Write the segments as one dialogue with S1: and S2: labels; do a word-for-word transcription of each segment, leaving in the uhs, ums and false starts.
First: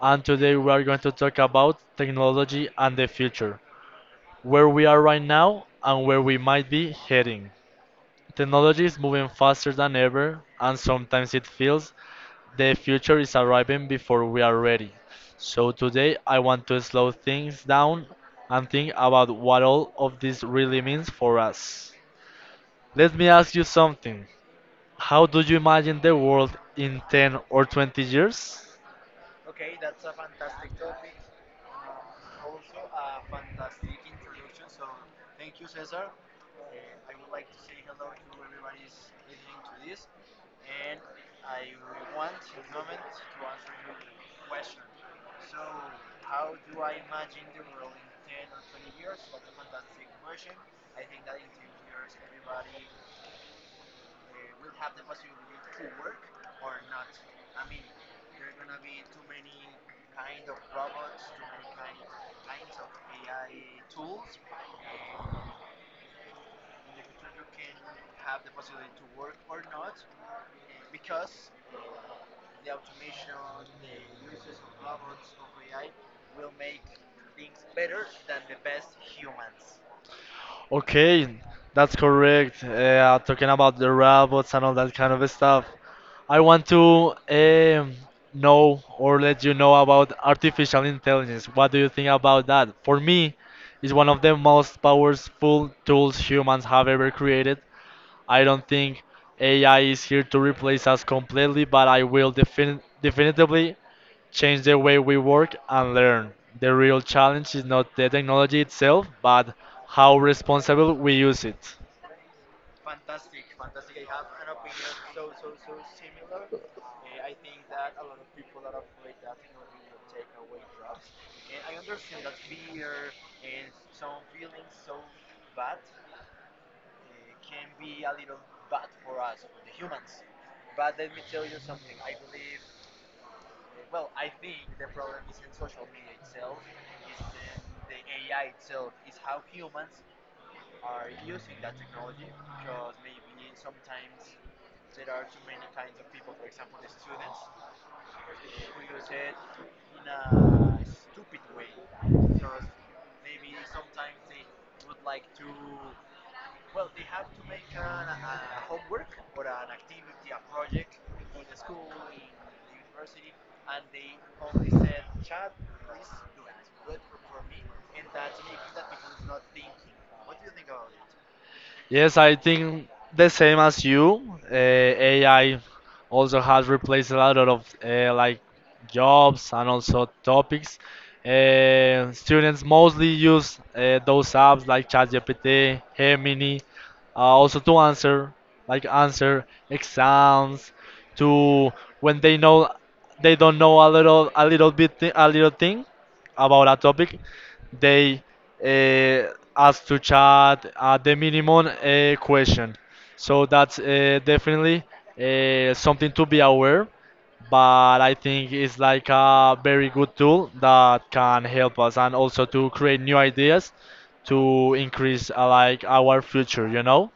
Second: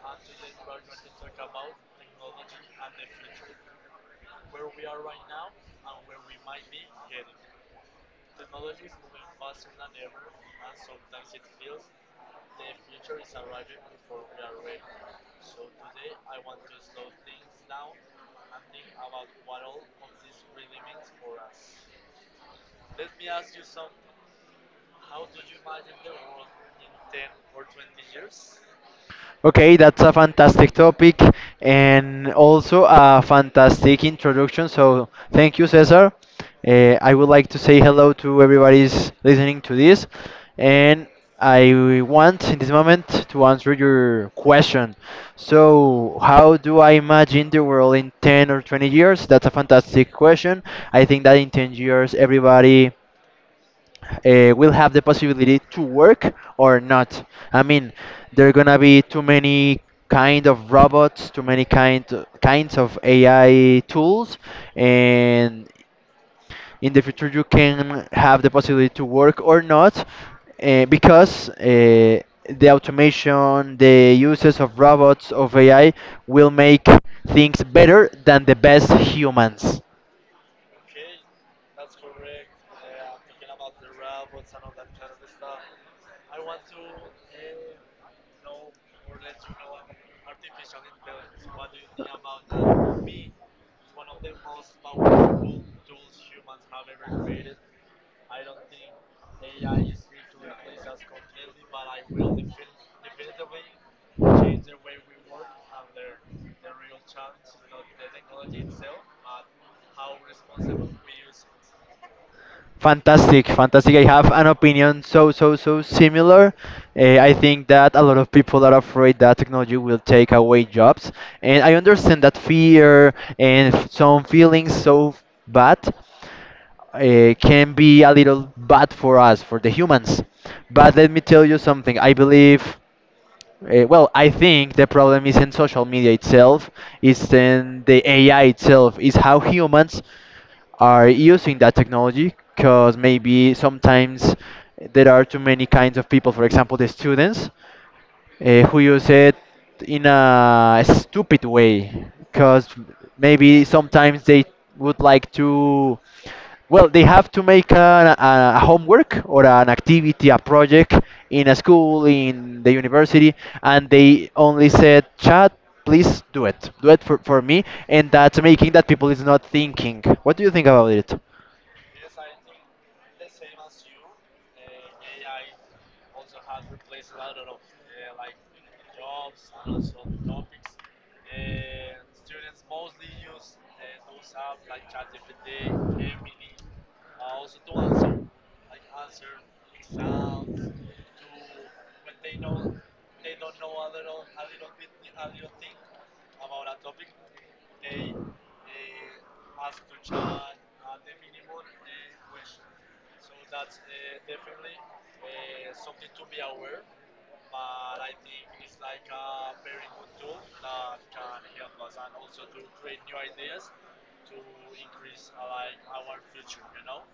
S1: and today we are going to talk about technology and the future, where we are right now and where we might be heading. Technology is moving faster than ever, and sometimes it feels the future is arriving before we are ready. So, today I want to slow things down and think about what all of this really means for us. Let me ask you something. How do you imagine the world in ten or twenty years?
S2: Okay, that's a fantastic topic and also a fantastic introduction. So, thank you, Cesar. Uh, I would like to say hello to everybody's listening to this, and I want in this moment to answer your question. So, how do I imagine the world in 10 or 20 years? That's a fantastic question. I think that in 10 years, everybody uh, will have the possibility to work or not. I mean, there are gonna be too many kind of robots, too many kind kinds of A I tools, and in the future you can have the possibility to work or not, uh, because uh, the automation, the uses of robots of A I will make things better than the best humans.
S1: Okay, that's correct. Uh, talking about the robots and all that kind of stuff. I want to um, know or let you know about artificial intelligence. What do you think about that? For me, it's one of the most powerful tools humans have ever created. I don't think A I is here to replace us completely, but I will defin- definitively change the way we work and learn. The real challenge is not the technology itself, but how responsible we use it.
S2: Fantastic, fantastic. I have an opinion so, so, so similar. Uh, I think that a lot of people are afraid that technology will take away jobs. And I understand that fear and f- some feelings so bad uh, can be a little bad for us, for the humans. But let me tell you something. I believe. Uh, well, I think the problem isn't social media itself, it's in the A I itself, is how humans are using that technology because maybe sometimes there are too many kinds of people, for example, the students uh, who use it in a stupid way because maybe sometimes they would like to, well they have to make a, a homework or an activity, a project in a school, in the university, and they only said, "Chat, please do it, do it for, for me," and that's making that people is not thinking. What do you think about it?
S1: Yes, I think the same as you. Uh, A I also has replaced a lot of uh, like jobs and also topics. Uh, students mostly use uh, those apps like ChatGPT, Gemini, uh, also to answer like answer exams, to when they know they don't know a little a little bit thi- a little thing about a topic, they uh, ask to chat uh, the minimum uh, question. So that's uh, definitely uh, something to be aware. But I think it's like a very good tool that can help us and also to create new ideas to increase uh, like our future. You know.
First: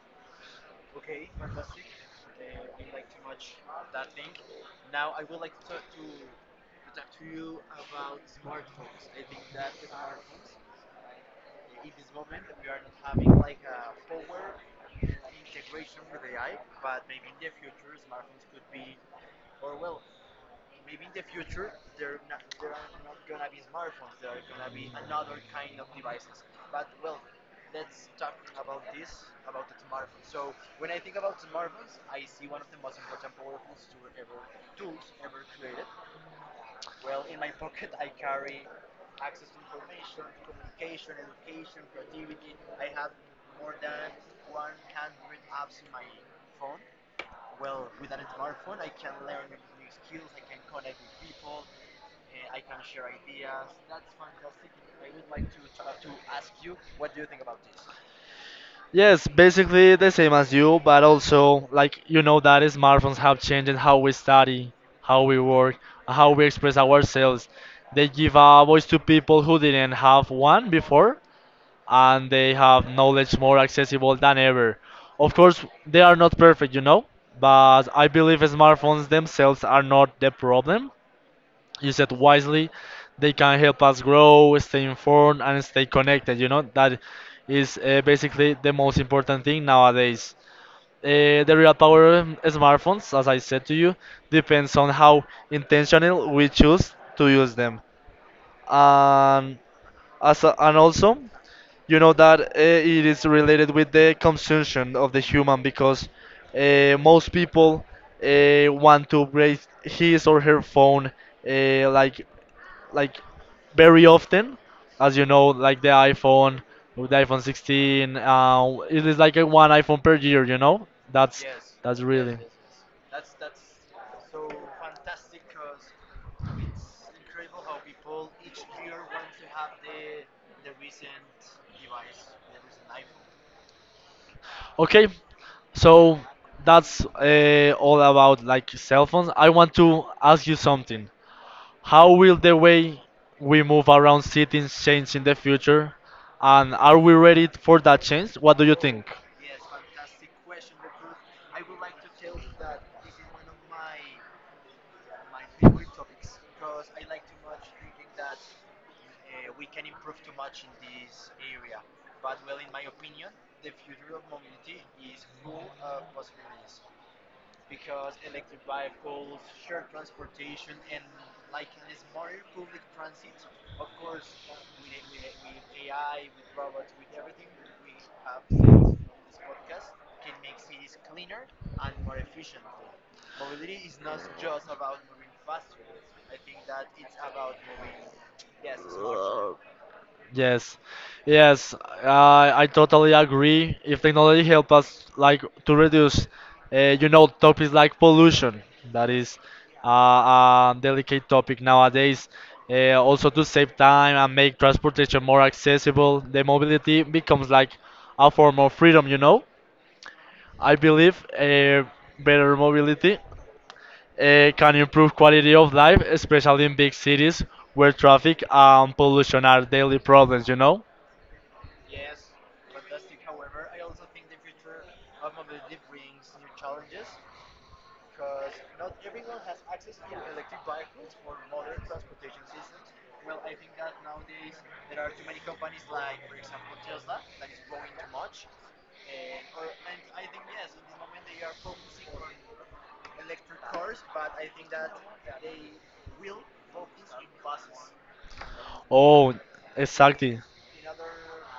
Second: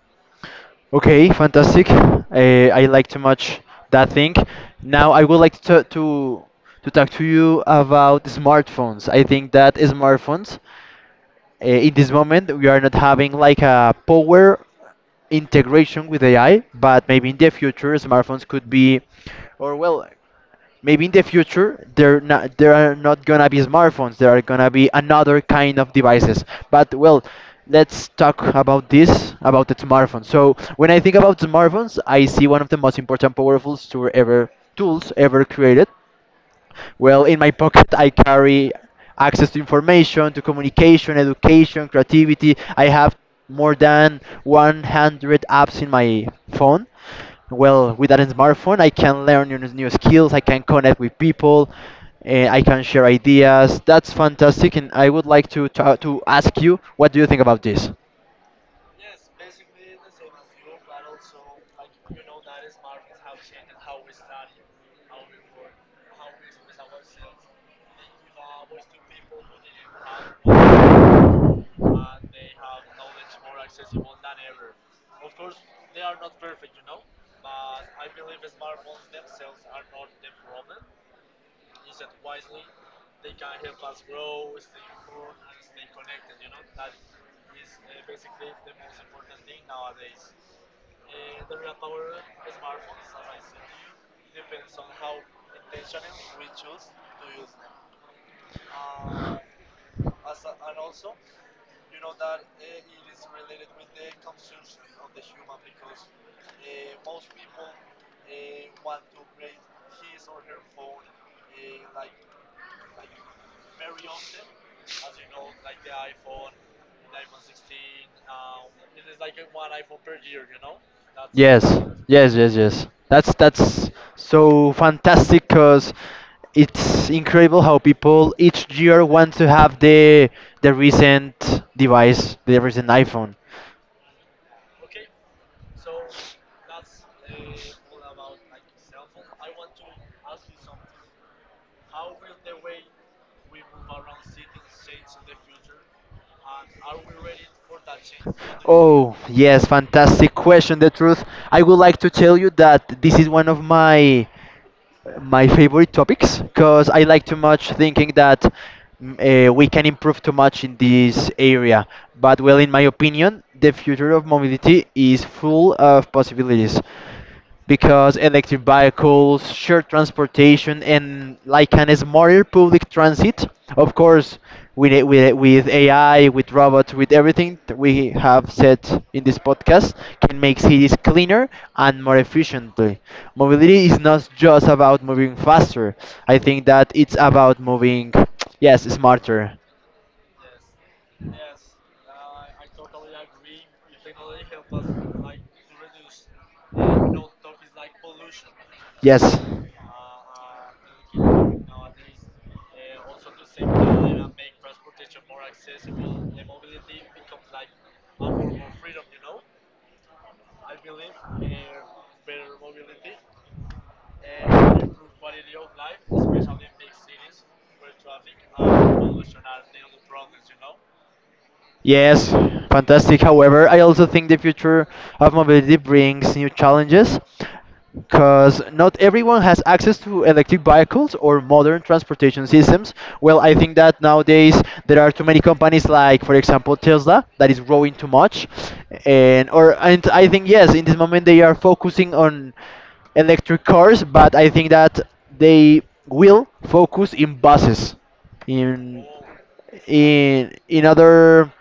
S2: Okay, fantastic. Uh, I like too much that thing. Now I would like to to to talk to you about smartphones. I think that smartphones, uh, in this moment, we are not having like a power integration with A I, but maybe in the future, smartphones could be, or well, maybe in the future there not there are not gonna be smartphones, there are gonna be another kind of devices, but well, let's talk about this, about the smartphone. So when I think about smartphones, I see one of the most important powerful tool ever tools ever created. Well, in my pocket, I carry access to information, to communication, education, creativity. I have more than one hundred apps in my phone. Well, with that smartphone, I can learn new, new skills, I can connect with people, eh, I can share ideas. That's fantastic, and I would like to, to, to ask you, what do you think about this?
S1: Yes, basically the same as you, but also like you know that smartphones have changed how we study, how we work, how we express ourselves. They give a voice to people who didn't have one before, and they have knowledge more accessible than ever. Of course, they are not perfect, you know, but I believe smartphones themselves are not the problem you said wisely, they can help us grow, stay informed, and stay connected. You know, that is uh, basically the most important thing nowadays. Uh, the real power of smartphones, as I said to you, depends on how intentional we choose to use them and as a, and also you know that uh, it is related with the consumption of the human because uh, most people uh, want to break his or her phone uh, like like very often as you know like the iphone with the iphone sixteen uh, it is like a one iphone per year you know that's
S2: Yes,
S1: that's
S2: yes,
S1: really
S2: yes, yes. That's that's so fantastic because it's incredible how people each year want to have
S1: the.
S2: the the recent device, the recent iPhone.
S1: Okay, so that's uh, all about like cell phones. I want to ask you something. How will the way we move around cities change in the future? And are we ready for that change? What do you think?
S2: Oh, yes, fantastic question. The truth, I would like to tell you that this is one of my my favorite topics because I like too much thinking that uh, we can improve too much in this area. But well, in my opinion, the future of mobility is full of possibilities because electric vehicles, shared transportation, and like an smarter public transit, of course, with, a- with, a- with A I, with robots, with everything that we have said in this podcast, can make cities cleaner and more efficiently. Mobility is not just about moving faster. I think that it's about moving, yes, smarter.
S1: Yes, yes, I I totally agree. If technology help us like to reduce, uh, you know, topics like pollution, that is uh, a delicate topic nowadays. Uh, also to save time and make transportation more accessible, the mobility becomes like a form of
S2: Yes.
S1: freedom. You know, I believe uh, better mobility uh, can improve quality of life, especially in big cities where traffic and pollution are daily problems. You know.
S2: Yes, fantastic. However, I also think the future of mobility brings new challenges because not everyone has access to electric vehicles or modern transportation systems. Well, I think that nowadays there are too many companies like, for example, Tesla, that is growing too much. And or and I think yes, in this moment they are focusing on electric cars, but I think that they will focus in buses, in
S1: Oh, exactly.
S2: in in other,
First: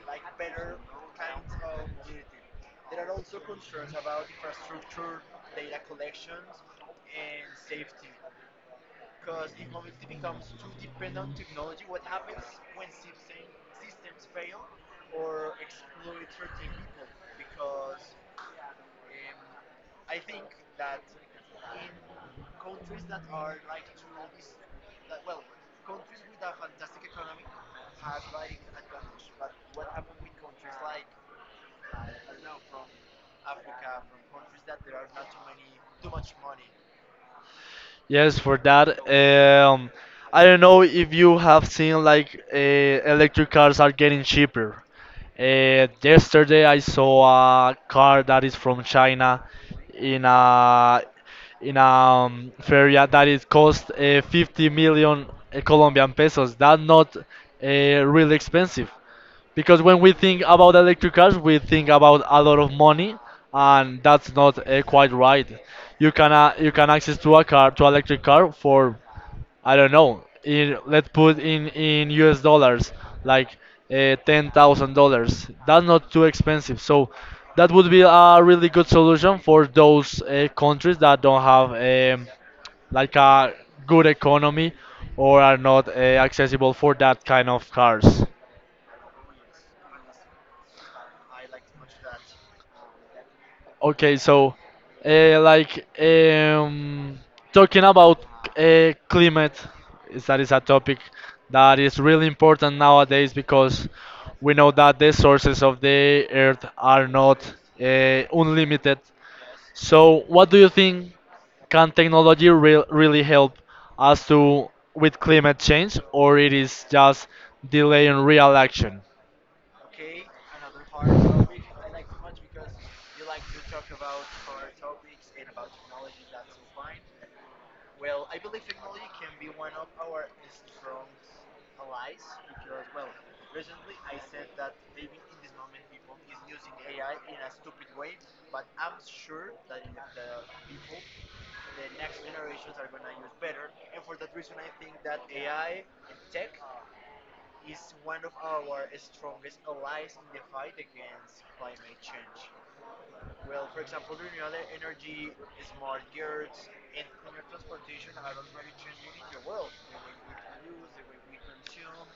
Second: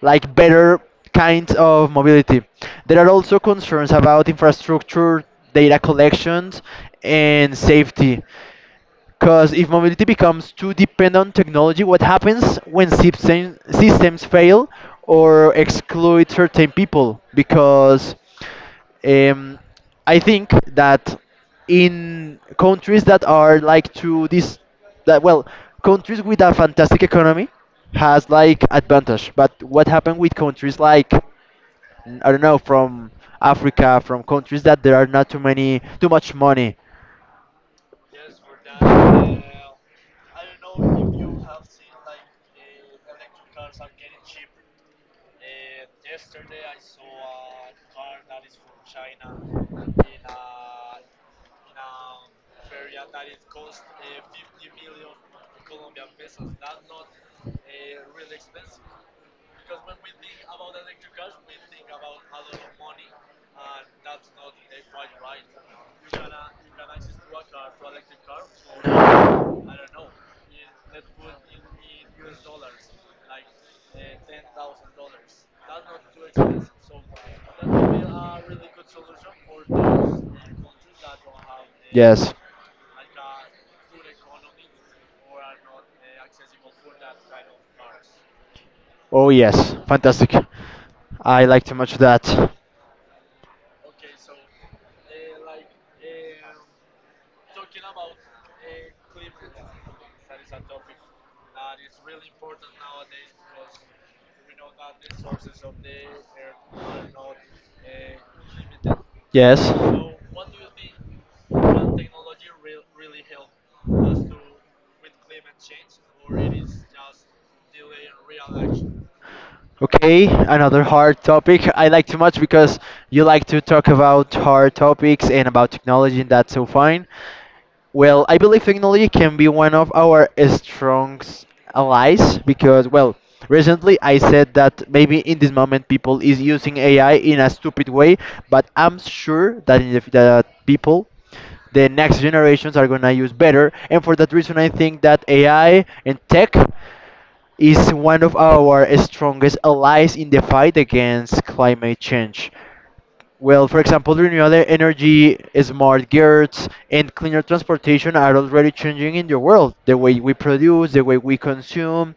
S2: like, better kinds of mobility. There are also concerns about infrastructure, data collections, and safety. Because if mobility becomes too dependent on technology, what happens when system, systems fail or exclude certain people? Because um, I think that in countries that are like to this, that well, countries with a fantastic economy has like advantage. But what happened with countries like n- I don't know, from Africa, from countries that there are not too many, too much money?
S1: Yes, for that. Um, I don't know if you have seen like uh, electric cars are getting cheaper. Uh, yesterday I saw a car that is from China in a in a um, ferry that it cost uh, fifty million Colombian pesos. That's not uh, really expensive. Because when we think about electric cars, we think about a lot of money, and that's not uh, quite right. You can uh, you can access to a car to electric car for I don't know. In, let's put in in U S dollars like uh, ten thousand dollars. That's not too expensive. So that would be a really good solution for those uh, countries that don't have um, like a good economy or are not uh, accessible for that kind of cars.
S2: Oh, yes. Fantastic. I like too much that.
S1: Okay, so uh, like um, talking about uh, climate, is that is a topic that is really important nowadays because we know that the sources of the earth are not uh, unlimited.
S2: Yes.
S1: So, what do you think can technology re- really help us to with climate change, or it is just delaying real action?
S2: Okay, another hard topic. I like too much because you like to talk about hard topics and about technology, and that's so fine. Well, I believe technology can be one of our strong s- allies because, well, recently I said that maybe in this moment people is using A I in a stupid way, but I'm sure that in the, f- that people, the next generations are gonna use better, and for that reason, I think that A I and tech is one of our strongest allies in the fight against climate change. Well, for example, renewable energy, smart grids, and cleaner transportation are already changing in the world. The way we produce, the way we consume,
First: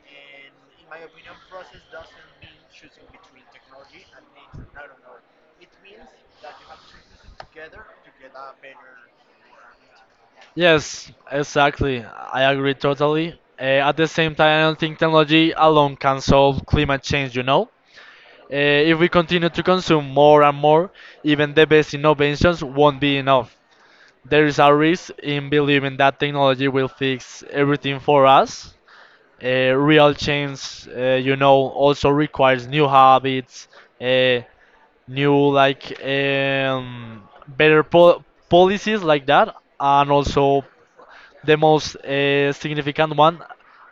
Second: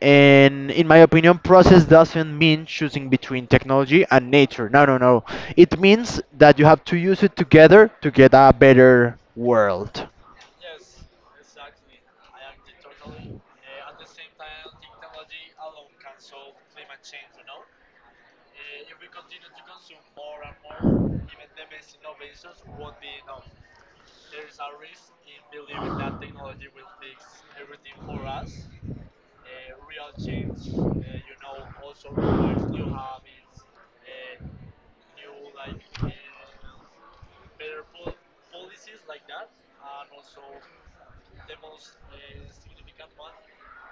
S2: and in my opinion, process doesn't mean choosing between technology and nature. No, no, no. It means that you have to use it together to get a better world.
S1: Yes, exactly. I agree totally. Uh, at the same time, I don't think technology alone can solve climate change, you know? Uh, if we continue to consume more and more, even the best innovations won't be enough. There is a risk in believing that technology will fix everything for us uh, real change uh, you know also requires new habits uh, new like um, better po- policies like that and also the most uh, significant one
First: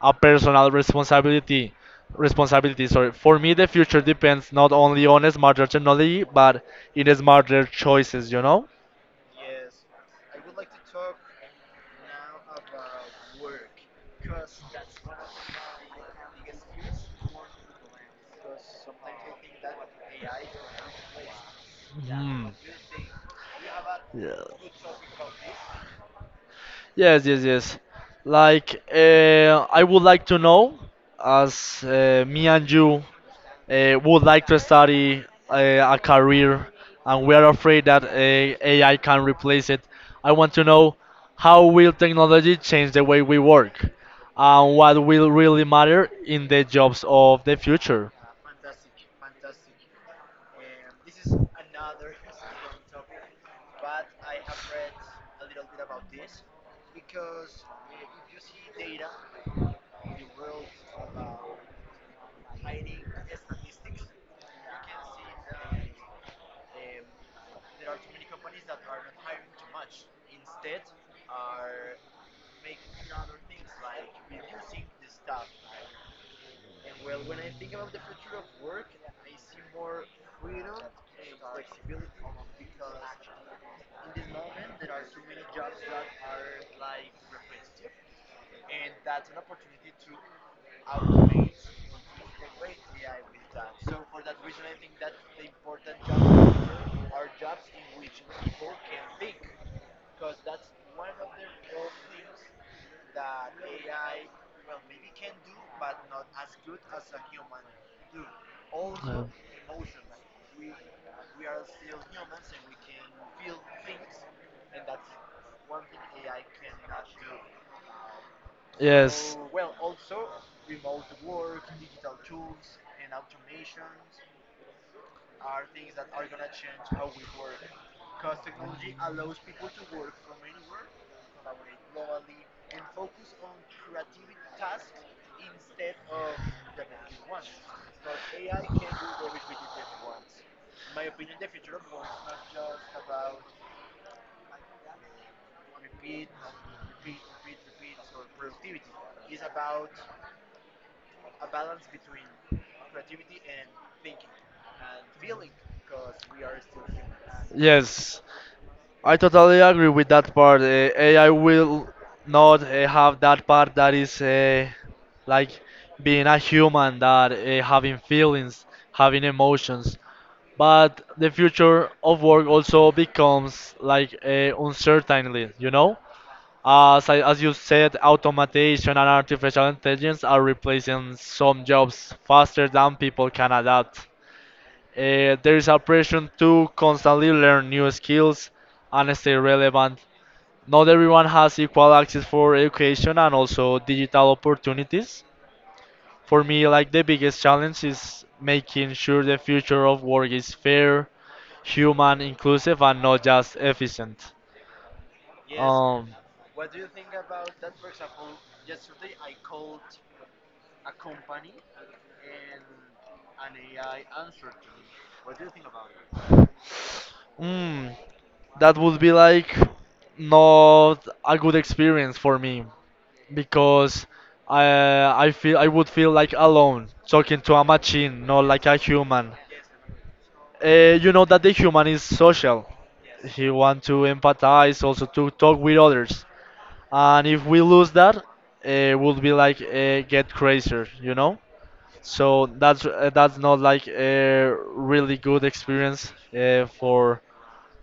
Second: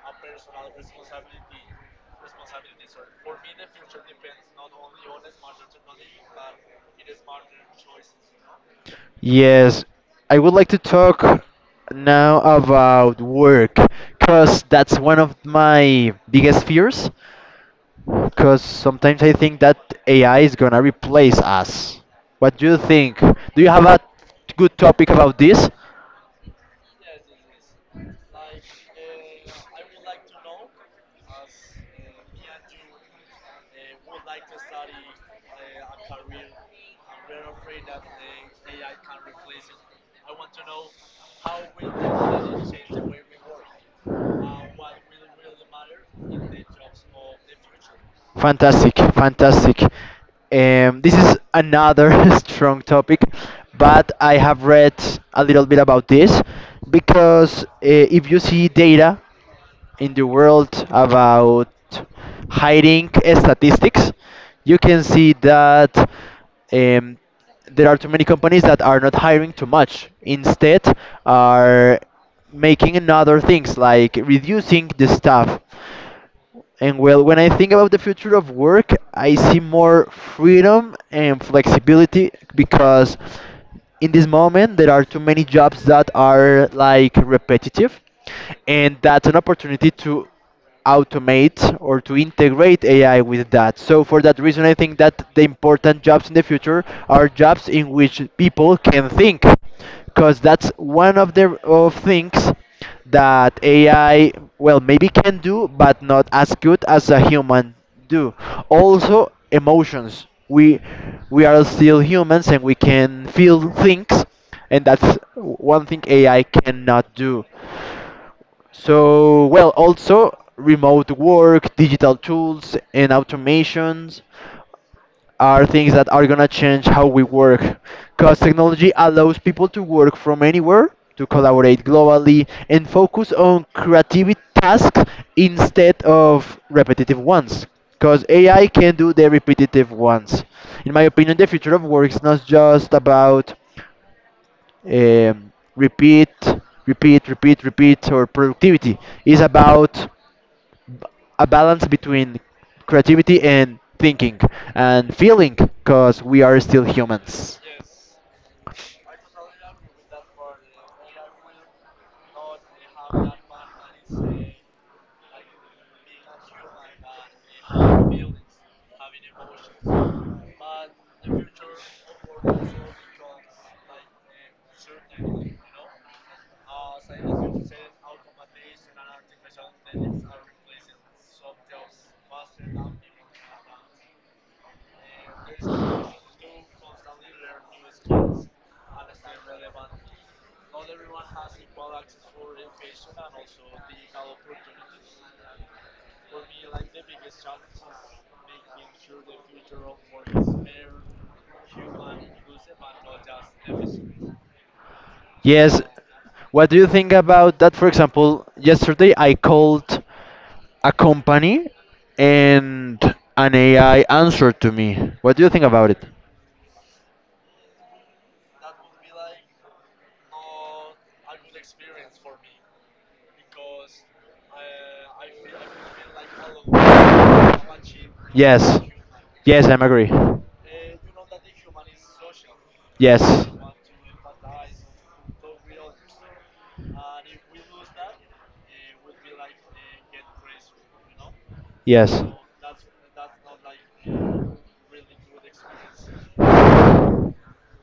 S1: a personal responsibility responsibility sorry for me the future depends not only on smarter technology but in smarter choices you know.
S2: Yes, I would like to talk now about work because that's one of my biggest fears. Because sometimes I think that A I is gonna replace us. What do you think? Do you have a good topic about this?
S1: Yes, yes, yes. Like, uh, I would like to know, as uh, me and you uh, would like to study uh, a career and we are afraid that uh, A I can replace it, I want to know how will technology change the way we work and what will really matter in the jobs of the future.
S2: Fantastic, fantastic. Um, this is another strong topic, but I have read a little bit about this because uh, if you see data in the world about hiding statistics, you can see that um, there are too many companies that are not hiring too much. Instead, are making another things like reducing the staff. And well, when I think about the future of work, I see more freedom and flexibility because in this moment there are too many jobs that are like repetitive, and that's an opportunity to automate or to integrate A I with that. So for that reason, I think that the important jobs in the future are jobs in which people can think because that's one of the of things that A I well maybe can do but not as good as a human do. Also emotions. We we are still humans and we can feel things and that's one thing A I cannot do. So well, also remote work, digital tools and automations are things that are going to change how we work because technology allows people to work from anywhere, to collaborate globally and focus on creative tasks instead of repetitive ones, because A I can do the repetitive ones. In my opinion, the future of work is not just about um, repeat, repeat, repeat, repeat, or productivity. It's about b- a balance between creativity and thinking and feeling because we are still
S1: And
S2: humans.
S1: Yes. I totally agree with that part. Uh, A I will not uh, have that part that is uh, like being a human, that uh, having feelings, having emotions. But the future of work also becomes like uh, uncertainly, you know? As, I, as you said, automation and artificial intelligence are replacing some jobs faster than people can adapt. Uh, there is a pressure to constantly learn new skills and stay relevant. Not everyone has equal access for education and also digital opportunities. For me, like the biggest challenge is making sure the future of work is fair, human, inclusive, and not just efficient.
S2: Yes.
S1: Um,
S2: What do you think about that? For example, yesterday I called a company and an A I answered to me. What do you think about it?
S1: mm, that would be like not a good experience for me
S2: Because
S1: because I
S2: I, I
S1: I
S2: feel
S1: feel I would feel like
S2: I would feel like
S1: alone talking
S2: alone
S1: to a
S2: if I achieve
S1: machine, not
S2: Yes.
S1: like a
S2: everything.
S1: human.
S2: Yes, I'm agree.
S1: Uh, you know that the human is social.
S2: Yes.
S1: He
S2: And
S1: want
S2: if
S1: to empathize, also to talk with others. And if we lose that, it would be like uh, get crazier, you know.
S2: Yes.
S1: So that's uh, that's not like a really good experience uh, for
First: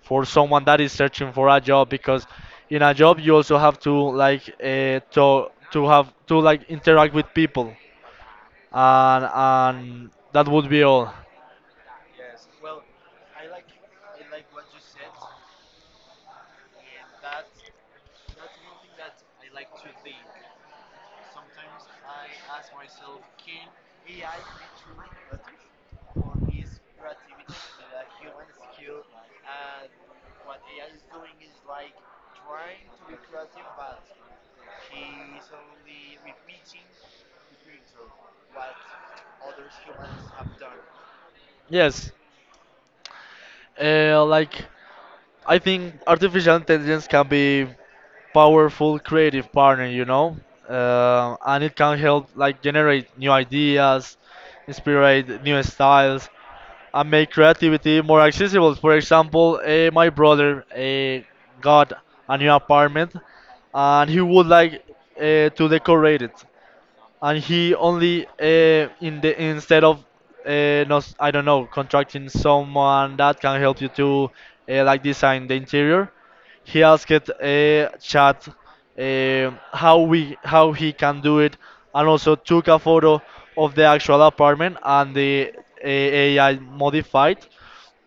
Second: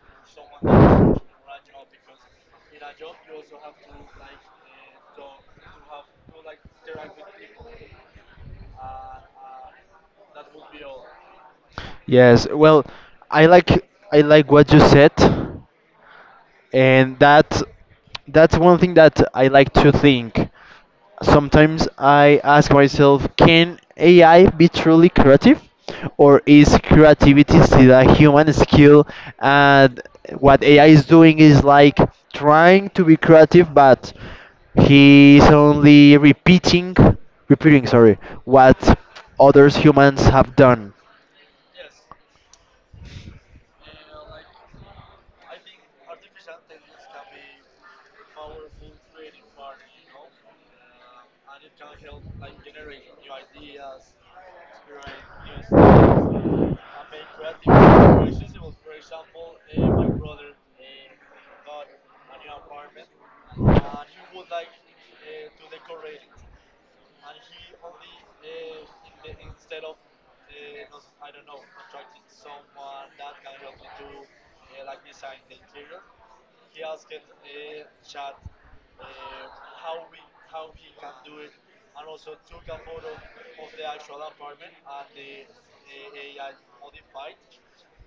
S1: for someone that is searching for a job because in a job you also have to like uh, to to have to like interact with people and and that would be all
S2: Yes. Well, I like I like what you said. And that's that's one thing that I like to think. Sometimes I ask myself, can A I be truly creative, or is creativity still a human skill? And what A I is doing is like trying to be creative, but he's only repeating, repeating, sorry, what others humans have done.
S1: yes uh, like I think artificial intelligence can be powerful creative partner, you know, uh, and it can help like generate new ideas, inspire new styles, and make creativity more accessible. For example, eh, my brother eh, got a new apartment, and he would like uh, to decorate it and he only uh, in the instead of uh, not I don't know contracting someone that can help you to uh, like design the interior. He asked uh, Chat uh, how we how he can do it, and also took a photo of the actual apartment and the uh, A I modified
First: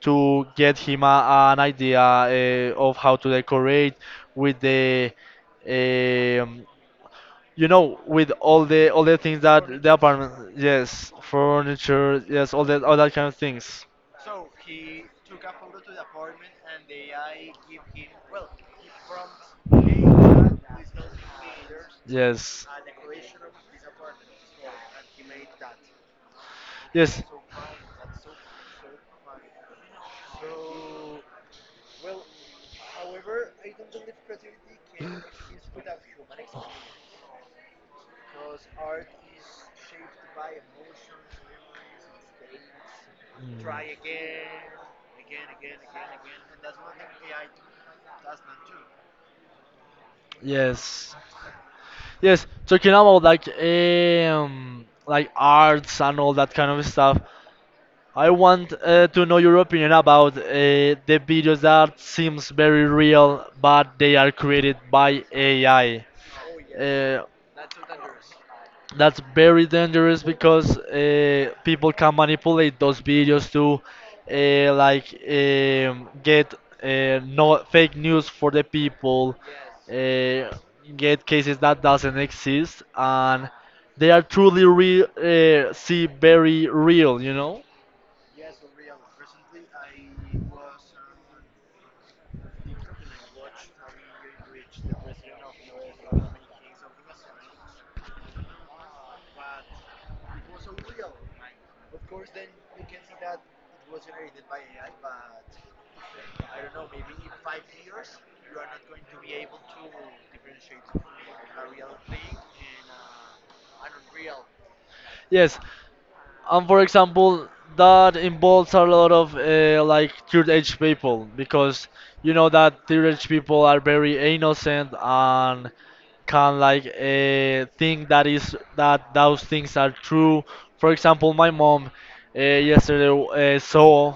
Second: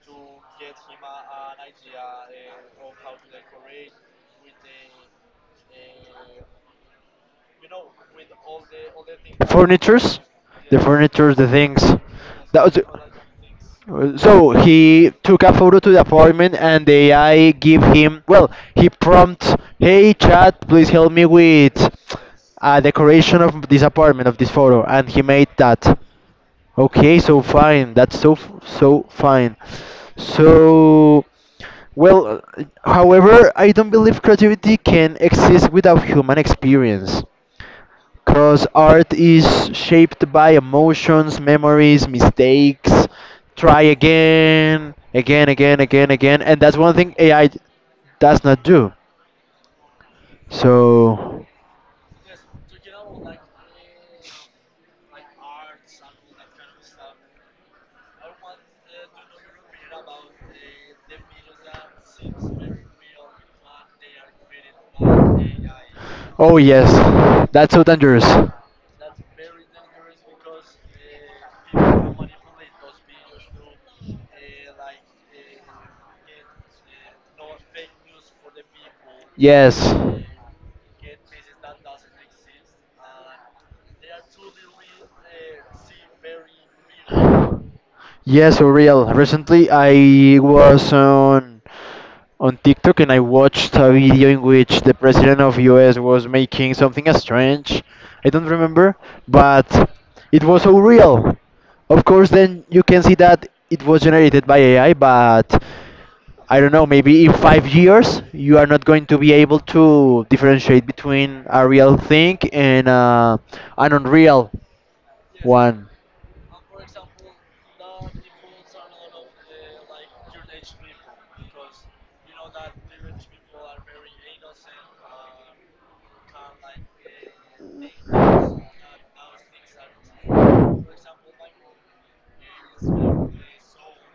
S1: to get him a, an idea uh, of how to decorate with the um, you know with all the all the things that the
S2: Furnitures,
S1: apartment
S2: the
S1: yes
S2: furnitures, the things.
S1: furniture yes
S2: That
S1: all
S2: was,
S1: that all that kind of things
S2: uh, so he took a photo to the apartment, and the A I give him. Well, he prompts, "Hey chat, please help me with
S1: yes
S2: a decoration of this apartment, of this photo," and he made that. Okay,
S1: yes.
S2: so fine. That's so f- so fine. So, well, uh, however, I don't believe creativity can exist without human experience. Because art is shaped by emotions, memories, mistakes,
S1: Mm.
S2: try again, again, again, again, again. And that's one thing A I does not do.
S1: Yes,
S2: So,
S1: yes, talking about like um like arts and all that kind of stuff. I want uh, to know your opinion about uh, the videos that seems very real, but they are created by A I.
S2: oh yes,
S1: Uh,
S2: that's so dangerous.
S1: that's very dangerous because uh, people can manipulate those videos to uh, like um, get uh, no fake news for the people,
S2: Yes.
S1: uh, get cases that doesn't exist, and they are truly re- uh, see very real, you know.
S2: Yes, for real. Recently, I was on on TikTok and I watched a video in which the president of U S was making something strange. I don't remember, but it was so real. Of course, then you can see that it was generated by A I, but I don't know, maybe in five years you are not going to be able to differentiate between a real thing and uh, an unreal
S1: Yes,
S2: one.
S1: and for example that involves a lot of uh, like third age people because you know that third age people are very innocent and can like uh, think that is that those things are true for example my mom uh, yesterday uh, saw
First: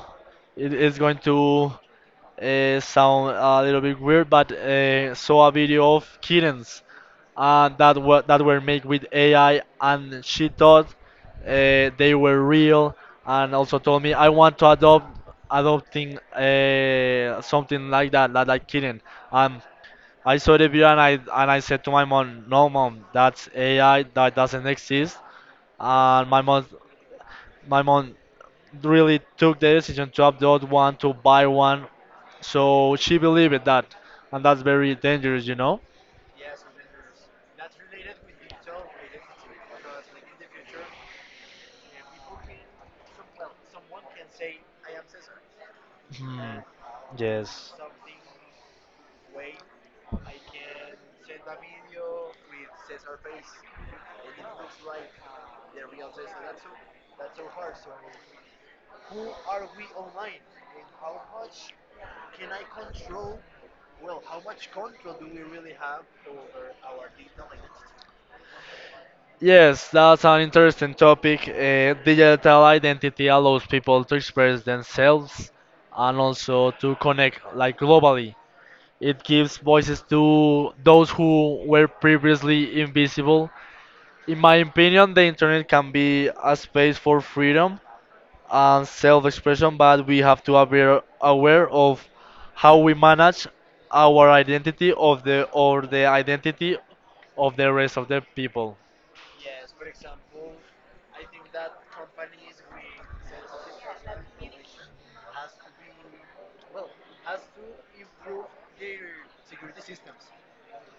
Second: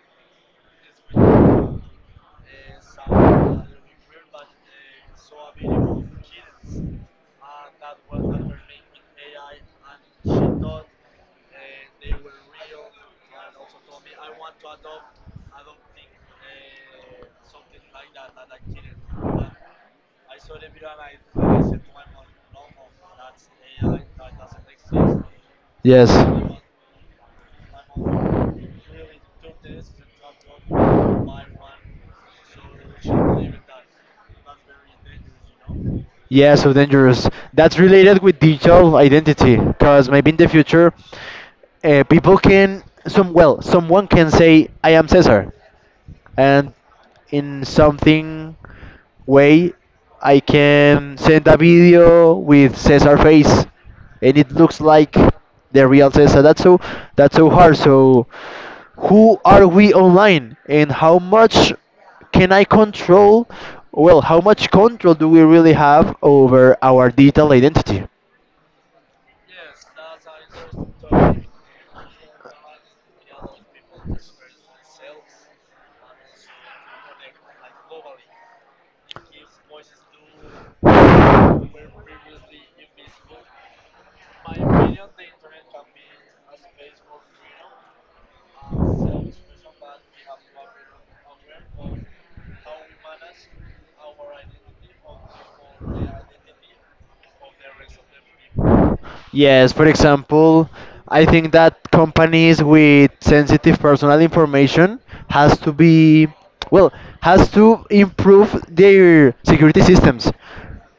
S1: it is going to uh, sound a little bit weird, but uh, saw a video of kittens uh, that were that were made with A I, and she thought uh, they were real, and also told me I want to adopt adopting uh, something like that, like like kitten. And I saw the video and I and I said to my mom, no mom, that's A I that doesn't exist.
S2: Yes.
S1: And my mom my mom really took the decision to adopt one, to buy one, so she believed in that. And that's very dangerous, you know
S2: Yeah, so dangerous. That's related with digital identity, because maybe in the future, uh, people can some, well, someone can say, "I am Cesar,"
S1: Hmm,
S2: and in
S1: yes
S2: something way I can send a video with Cesar face and it looks like the real Cesar. That's so, that's so hard. So who are we online and how much can I control, well, how much control do we really have over our digital identity?
S1: yes, that's an interesting topic. Uh, digital identity allows people to express themselves and also to connect, like, globally. It gives voices to those who were previously invisible. In my opinion, the internet can be a space for freedom and self-expression, but we have to be aware of how we manage our identity, of the, or the identity of the rest of the people.
S2: Yes, for example, I think that companies with sensitive personal information has to be, well, has to improve their security systems.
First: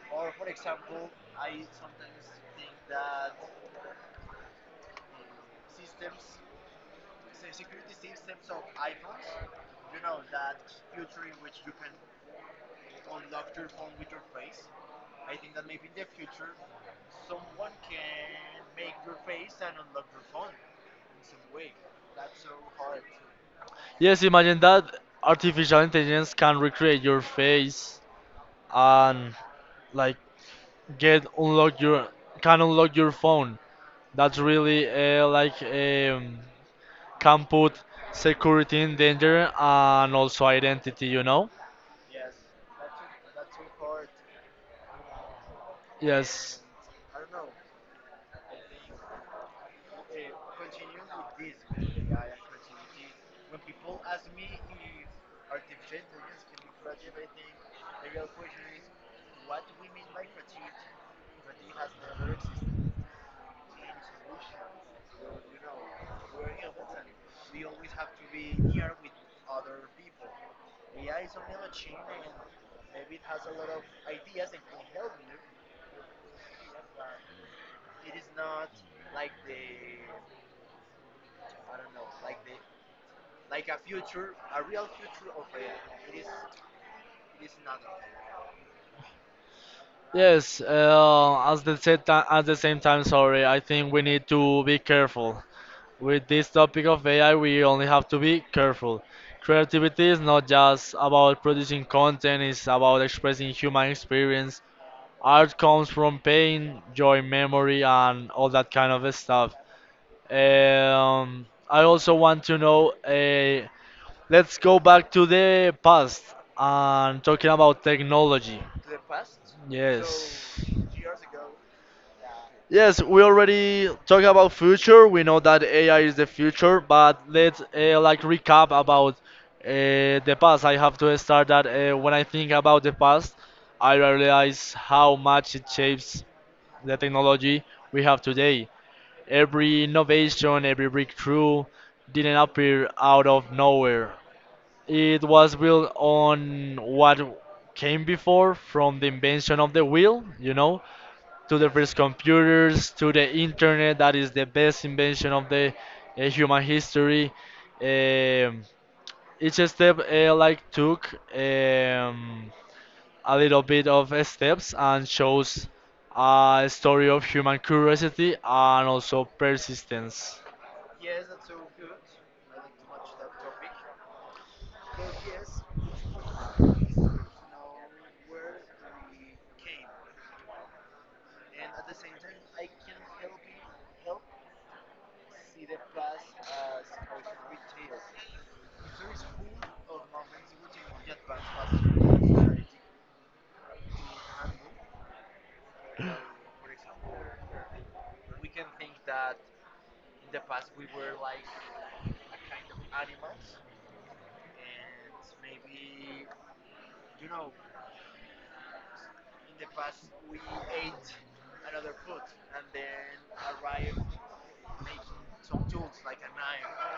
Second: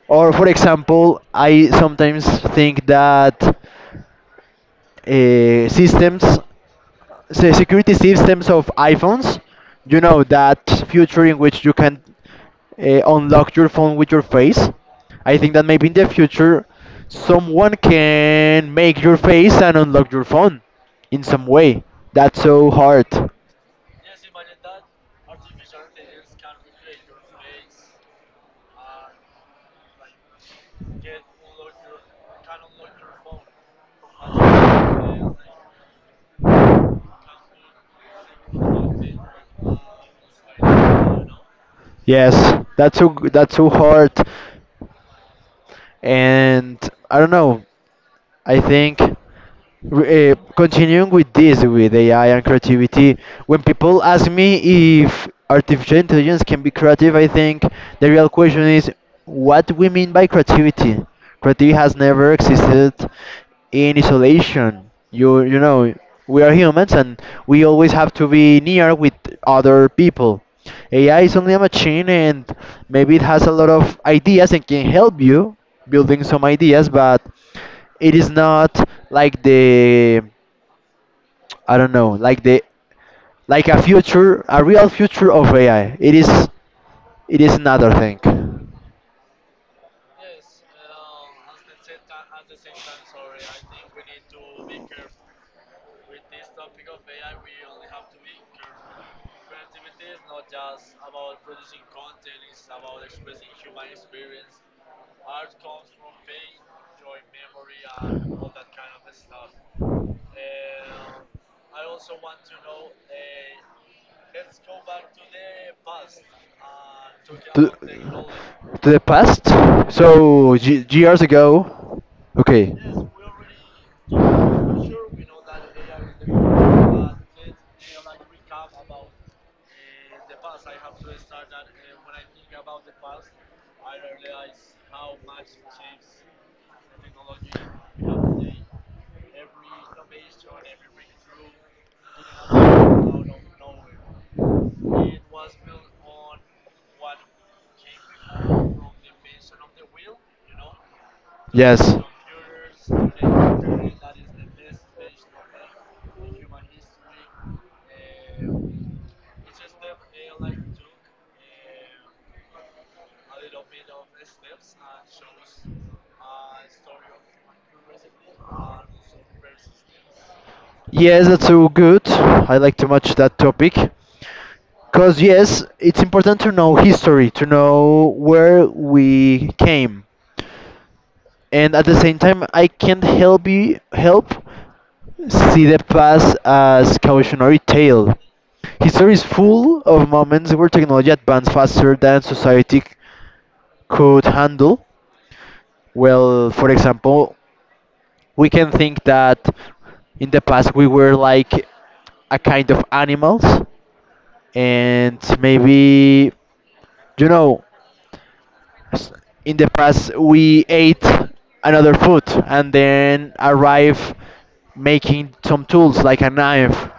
S2: Or for example, I sometimes think that uh, systems the security systems of iPhones, you know that future in which you can uh, unlock your phone with your face. I think that maybe in the future, someone can make your face and unlock your phone in some way. That's so hard.
S1: Yes, imagine that artificial intelligence can recreate your face and, like, get unlock your, can unlock your phone. That's really uh, like, um, can put security in danger and also identity. You know.
S2: Yes, that's so that's so hard,
S1: Yes.
S2: and I don't know. I think uh, continuing with this, with A I and creativity, when people ask me if artificial intelligence can be creative, I think the real question is what we mean by creativity. Creativity has never existed in isolation. You you know we are humans and we always have to be near with other people. A I is only a machine and maybe it has a lot of ideas and can help you building some ideas, but it is not like the I don't know, like the like a future, a real future of A I. It is it is another thing.
S1: Yes, uh, as the said ti- at the same time, sorry, I think we need to be careful. With this topic of A I, we only have to be careful. Creativity is not just about producing content, it's about expressing human experience. Art comes from pain, joy, memory, and all that kind of stuff. Um, I also want to know. Uh, let's go back to the past and talking about technology.
S2: To the past? So,
S1: Yes.
S2: g years ago? Okay.
S1: Yes, we already talk about future. We know that A I is the future, but let's uh, like recap about uh, the past. I have to start that uh, when I think about the past, I realize how much it shapes the technology we have today. Every innovation, every breakthrough didn't appear out of nowhere. It was built on what came before, from the invention of the wheel, you know, to the first
S2: Yes.
S1: computers, to the internet that is the best invention of the uh, human history. Um, each step uh, like took um, a little bit of uh, steps, and shows a story of human curiosity and also persistence.
S2: Yes, that's so good. I like to much that topic. Because, yes, it's important to know history, to know where we came. And at the same time, I can't help you help see the past as cautionary tale. History is full of moments where technology advanced faster than society c- could handle. Well, for example, we can think that in the past we were like a kind of animals, and maybe, you know, times in the past we ate another food and then arrive making some tools like a knife,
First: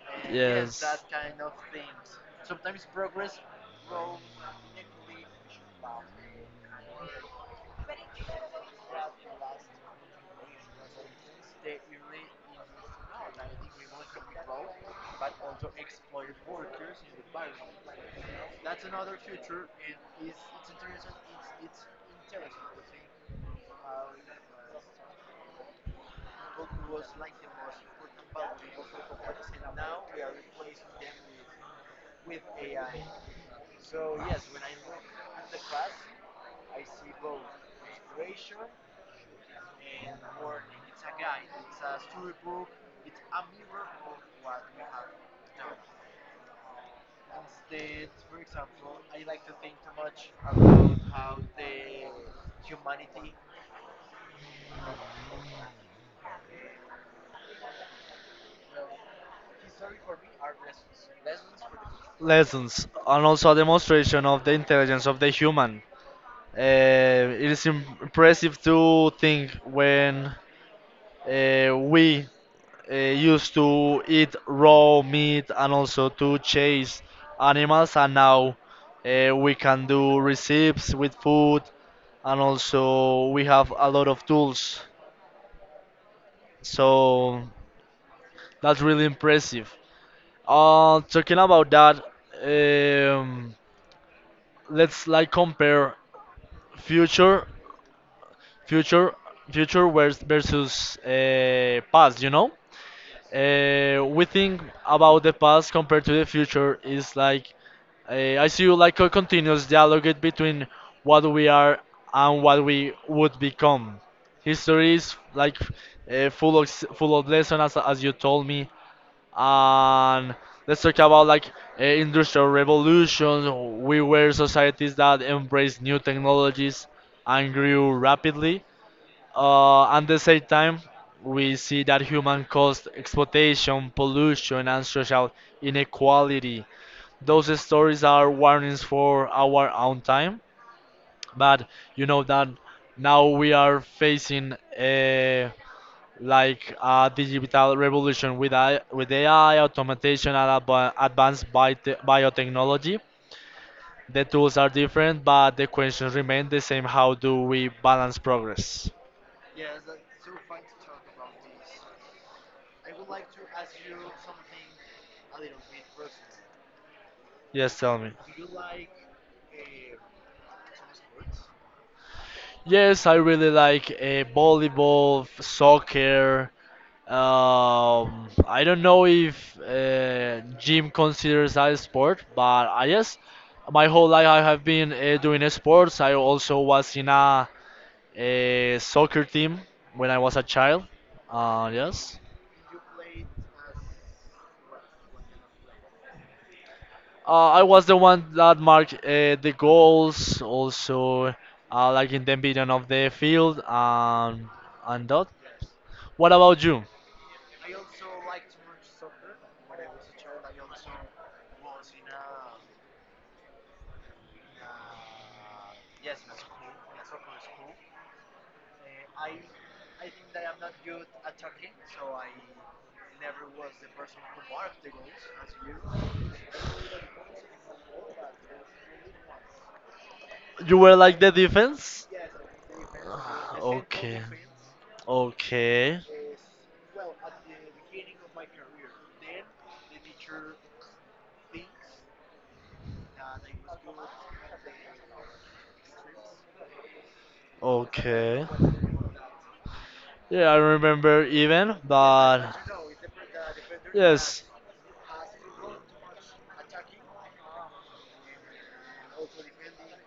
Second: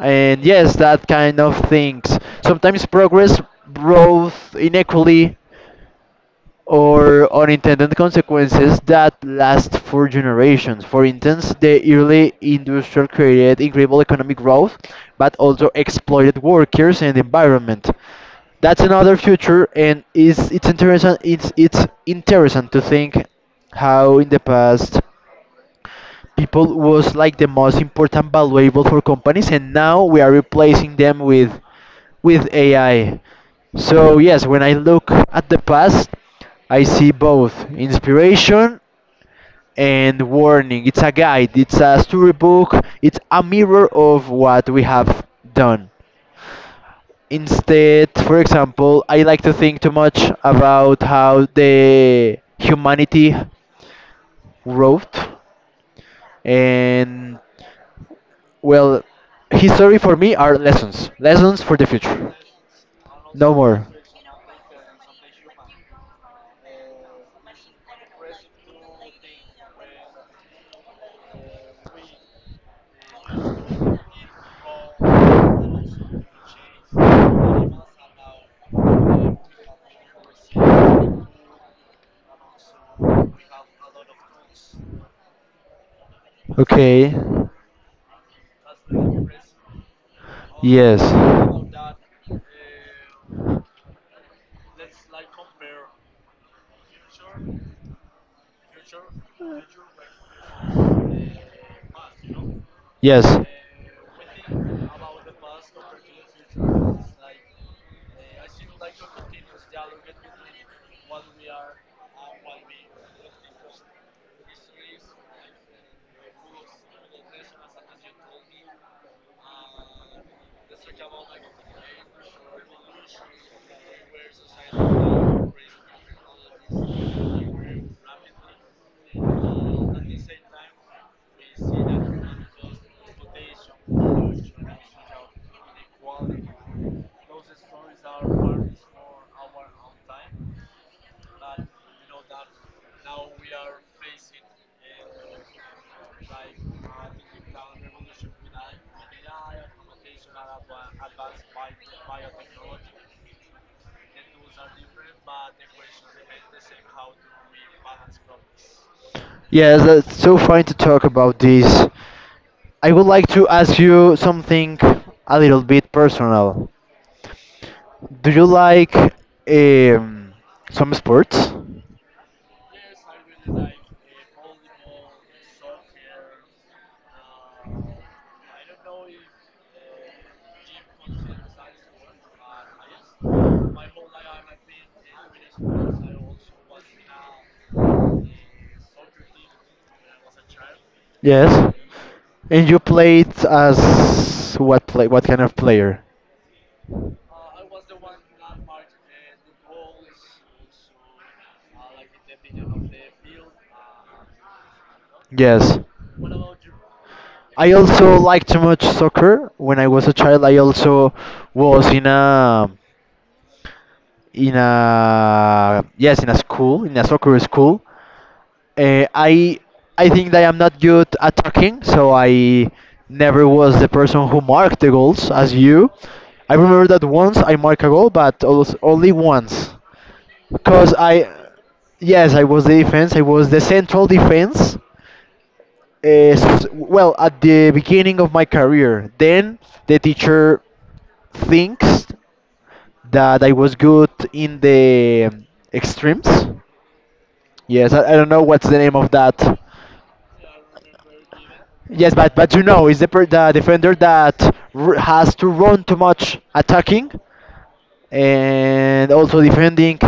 S2: and yes,
S1: Yes.
S2: that kind of things. Sometimes progress brought inequality or unintended consequences that last for generations. For instance, the early industrial created incredible economic growth, but also exploited workers and environment. That's another future, and is it's interesting. It's it's interesting to think how in the past people was like the most important valuable for companies and now we are replacing them with with A I. So yes, when I look at the past, I see both inspiration and warning. It's a guide, it's a storybook, it's a mirror of what we have done. Instead, for example, I like to think too much about how the humanity wrote and well, history for me are lessons. Lessons for the future.
S1: Lessons, and also
S2: No
S1: a
S2: more.
S1: demonstration of the intelligence of the human. Uh, it is im- impressive to think when uh, we uh, used to eat raw meat and also to chase animals, and now uh, we can do recipes with food, and also we have a lot of tools.
S2: Okay.
S1: So that's really impressive. Uh,
S2: Yes.
S1: talking about that, um, let's like compare future future future vers- versus uh, past, you know.
S2: Yes.
S1: Uh, we think about the past compared to the future is like, uh, I see you, like, a continuous dialogue between what we are and what we would become. History is like, uh, full of s- full of lessons, as, as you told me. And let's talk about, like, uh, industrial revolution. We were societies that embraced new technologies and grew rapidly. Uh, at the same time, we see that human caused exploitation, pollution, and social inequality. Those stories are warnings for our own time, but you know that now we are facing uh, like a digital revolution with A I, with A I automation and adva- advanced biote- biotechnology. The tools are different, but the questions remain the same. How do we balance progress?
S2: Yes, that's so fine to talk about this. I would like to ask you something a little bit personal.
S1: Yes, tell me.
S2: Do you like um, some sports?
S1: Yes, I really like uh, volleyball, f- soccer. Um, I don't know if uh, gym considers that a sport, but I guess my whole life I have been uh, doing sports. I also was in a, a soccer team when I was a child. Uh,
S2: Yes.
S1: yes,
S2: And you played as what play? What kind of player?
S1: uh, I was the one that marked uh, the goals, also uh, like in the middle of the field, and and that.
S2: Yes.
S1: What about you?
S2: I also liked too much soccer. When I was a child, I also was in a in a yes, in a school, in a soccer school. Uh, I I think that I'm not good at talking, so I never was the person who marked the goals as you. I remember that once I marked a goal, but als- only once,
S1: You
S2: because
S1: were
S2: I
S1: like the defense?
S2: yes, I was the
S1: Ah,
S2: defense, I was the central
S1: okay.
S2: defense.
S1: Okay.
S2: Uh, s- well, at the beginning of my career, then the teacher thinks that I was good in the extremes. Yes, I, I don't know
S1: Okay.
S2: what's the name of that.
S1: Yeah, I remember even,
S2: Yes, but
S1: but
S2: but you know, is the per the defender that
S1: yes,
S2: r has to run too much attacking and also defending.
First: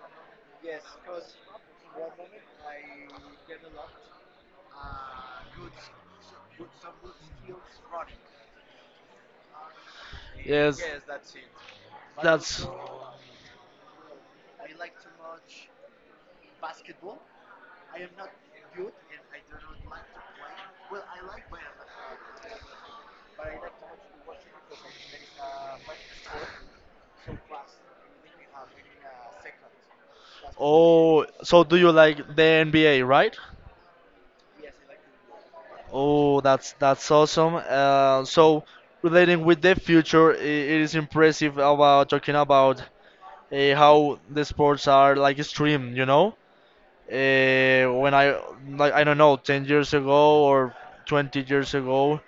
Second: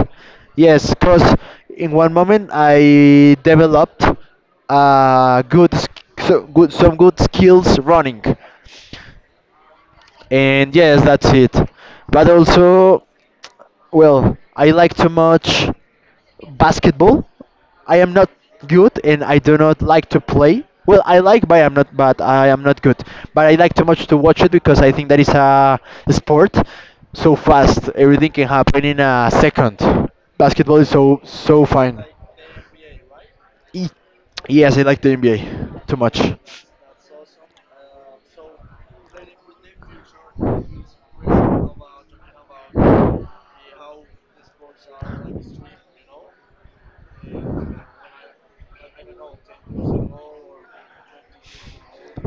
S2: Yes, because in one moment I developed uh good sk- so good, some good skills running, and
S1: yes,
S2: yes, that's it. But
S1: that's.
S2: also. Well, I like to much basketball. I am not good and I do not like to play. Well, I like, but I am not. But I am not good. But I like too much to watch it because I think that is a sport so fast. Everything can happen in a second. Basketball is so
S1: Oh, so
S2: so
S1: do you
S2: fine.
S1: like the N B A, right?
S2: E- Yes, I like the N B A too much.
S1: Oh, that's that's awesome. Uh, so relating with the future, I it is impressive about talking about uh, how the sports are like streamed, you know? Uh, when I, like, I don't know, ten years ago or twenty years ago,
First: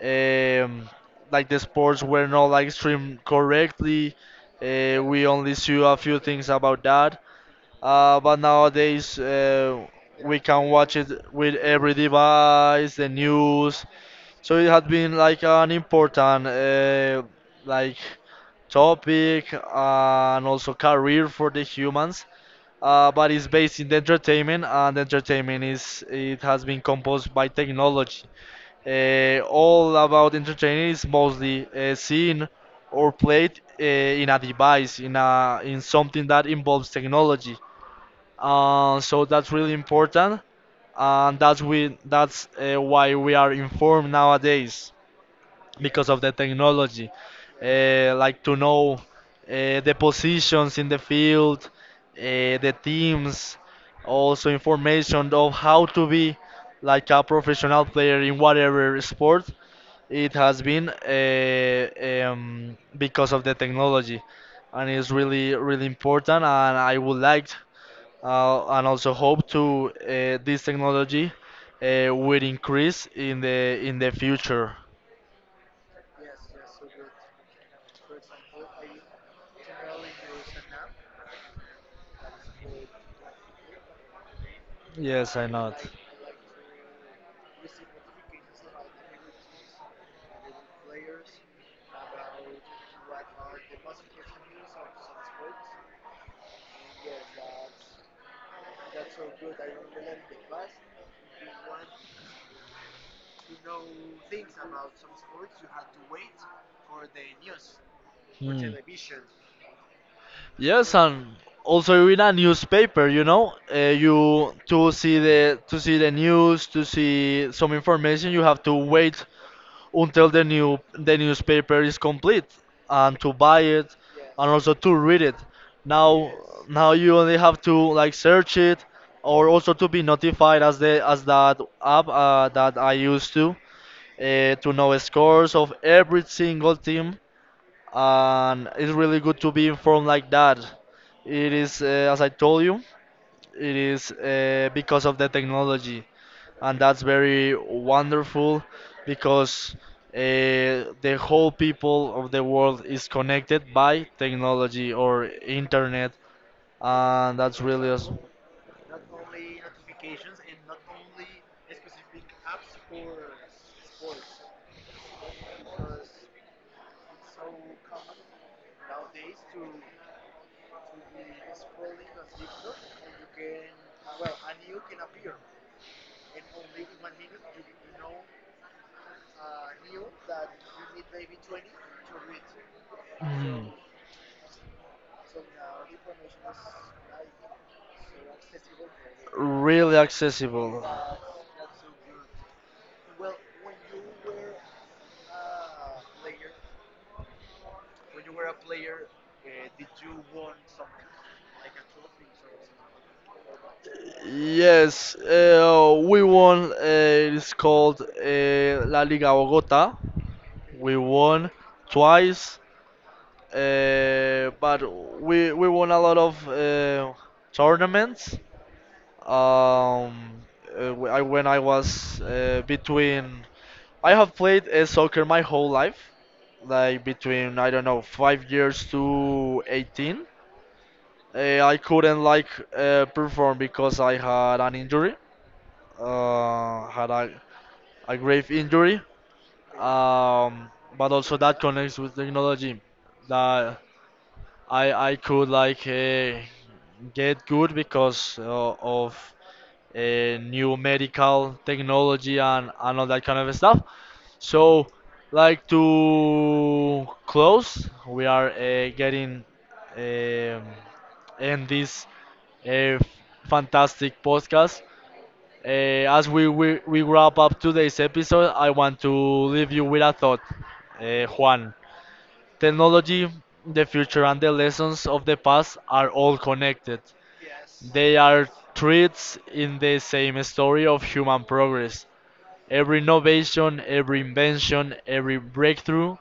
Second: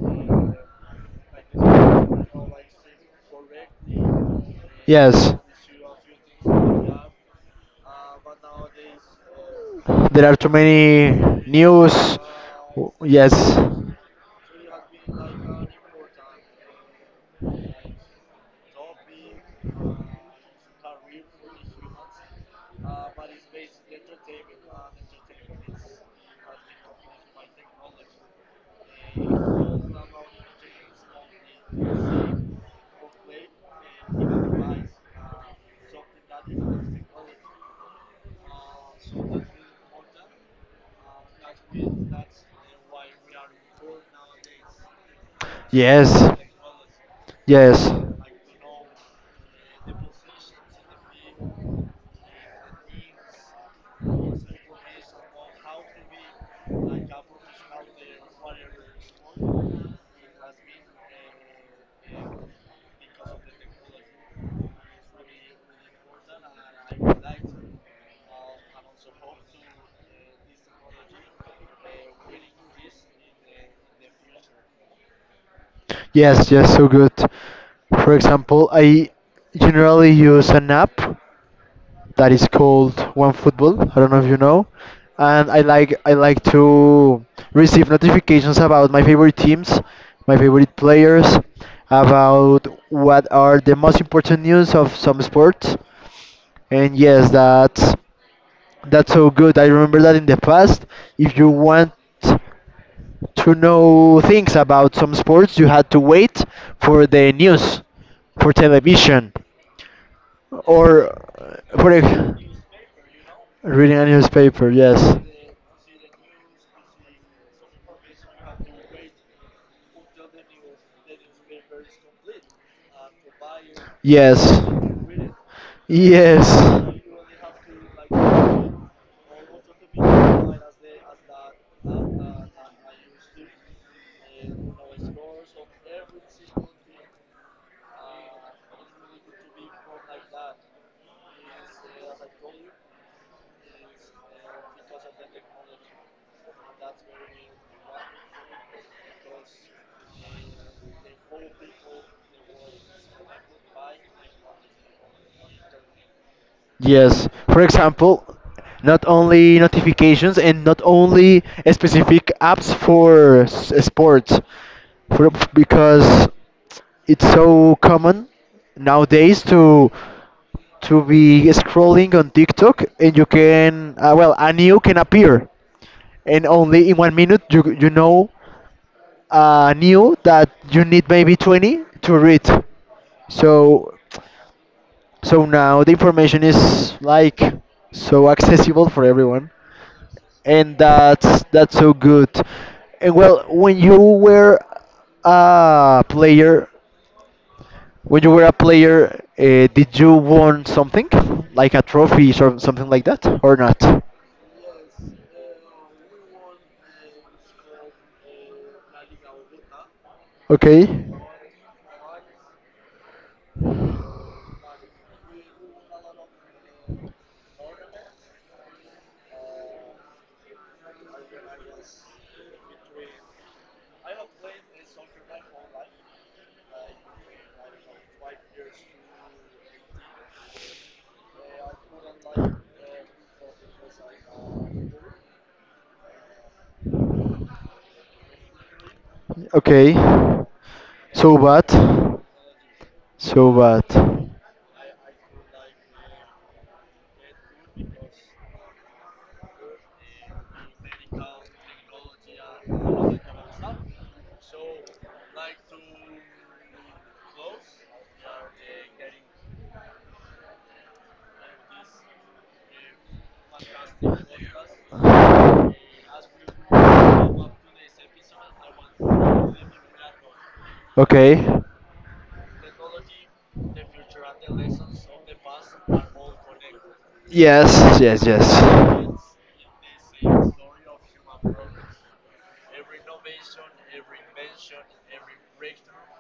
S1: um, like the sports were not like streamed correctly. Uh, we
S2: Yes,
S1: only saw a few things about that. Uh, but nowadays, uh,
S2: there are
S1: we
S2: too
S1: can watch it
S2: many
S1: with every
S2: news.
S1: device, the
S2: Yes,
S1: news. So it had been like an important uh, like topic and also career for the humans. Uh, but it's based in the entertainment, and entertainment is, it has been composed by technology. Uh, all about entertaining is mostly uh, seen or played uh, in a device, in a, in something that involves technology. Uh, so that's really important, and that's we that's uh, why we are informed nowadays because
S2: yes,
S1: of the technology. Uh, like to know uh, the positions in the field, uh, the teams, also information of how to be like a
S2: yes,
S1: professional player in whatever sport. It has been uh, um, because of the technology, and it's really really important, and I would like uh, and also hope to uh, this technology uh, will increase in the in the future.
S2: yes, yes, so good. For example, I generally use an app that is called OneFootball. I don't know if you know,
S1: Yes, I
S2: and I
S1: know. It.
S2: like I like to receive notifications about my favorite teams, my favorite players, about what are the most important news of some sports. And yes, that's that's so good. I remember that in the past, if you want to know things about some sports, you had to wait for the news, for
S1: Hmm.
S2: television,
S1: Yes,
S2: or
S1: and
S2: uh, for
S1: also in a
S2: a,
S1: newspaper, you know, uh,
S2: reading a
S1: you
S2: newspaper.
S1: to
S2: Yes,
S1: see the to see the news, to see some information, you have to wait until the new the newspaper is complete and to buy it and
S2: yes,
S1: also to read it. Now,
S2: yes.
S1: now you only have to like search it or also to be notified as the as that
S2: I
S1: app
S2: used
S1: uh,
S2: to
S1: that I used to uh, to
S2: know
S1: know
S2: scores
S1: scores
S2: of
S1: of
S2: every
S1: every
S2: single
S1: single
S2: thing. It's
S1: team. And it's really
S2: really
S1: good
S2: good to
S1: to
S2: be
S1: be
S2: born
S1: informed
S2: like
S1: like
S2: that.
S1: that. It is uh,
S2: As
S1: as
S2: I
S1: I
S2: told
S1: told
S2: you,
S1: you, it is uh,
S2: because
S1: because
S2: of
S1: of
S2: the
S1: the
S2: technology,
S1: technology, and
S2: that's
S1: that's
S2: very
S1: very
S2: important.
S1: wonderful because uh, the whole
S2: Because the whole
S1: people
S2: are
S1: of the world is
S2: able
S1: connected
S2: to buy
S1: by
S2: and
S1: technology or
S2: consume.
S1: internet,
S2: Yes,
S1: and that's
S2: for
S1: really awesome.
S2: example, not only notifications and not only specific apps for s- sports, for, because it's so common nowadays to to be scrolling on TikTok and you can uh, well, a new can appear and only in one minute you you know a new that you need maybe twenty to read.
S1: Mhm.
S2: So so now the information is like so accessible for everyone.
S1: Really
S2: And
S1: accessible.
S2: that's that's so good. And well, when you were a player, when you were a player, uh, did you won something like a trophy or something like that, or not?
S1: Yes, uh, we won. Uh, it's called uh, La Liga Bogota.
S2: Okay,
S1: We won twice, uh, but we we won a lot of uh, tournaments. Um, uh, wh- I, when I was uh, between, I have played uh, soccer my whole life, like between, I don't know, five years to eighteen. Uh, I couldn't like uh, perform because I had an injury, uh, had a, a grave injury.
S2: okay.
S1: Um, but
S2: So
S1: also that
S2: bad,
S1: connects with technology,
S2: so
S1: that
S2: bad.
S1: I I could like uh, get good because uh, of uh, new medical technology and and all that kind of stuff. So, like to close, we are uh, getting um, end this uh, fantastic podcast. Uh, as we, we we wrap up today's episode, I want to leave you with a thought, uh,
S2: Okay.
S1: Juan. Technology, the future, and the lessons of the past are all connected.
S2: Yes,
S1: They
S2: yes,
S1: are threads in the same
S2: yes.
S1: story of human progress. Every innovation, every invention, every breakthrough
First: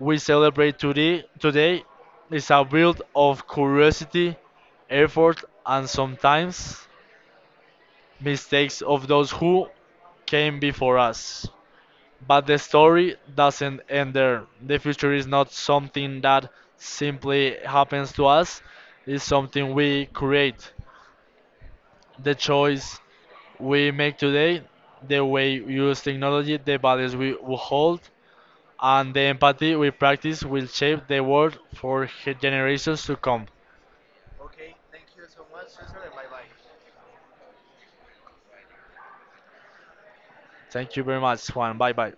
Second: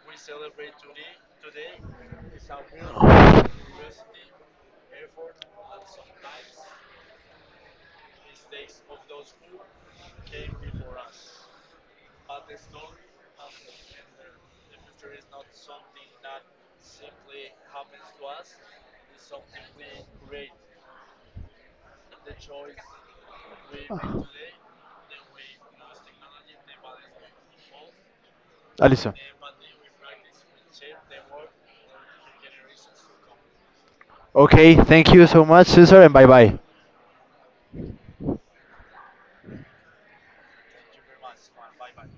S1: we celebrate today, today is a build of curiosity, effort, and sometimes mistakes of those who came before us. But the story doesn't end there. The future is not something that simply happens to us, it's something we create. The choice we make today, the way we use technology, the values we we hold, and
S2: Alison.
S1: the empathy we practice will shape the world for generations to come.
S2: Okay, thank you so much, Cesar, and bye bye.
S1: Thank you very much, Juan. Bye bye.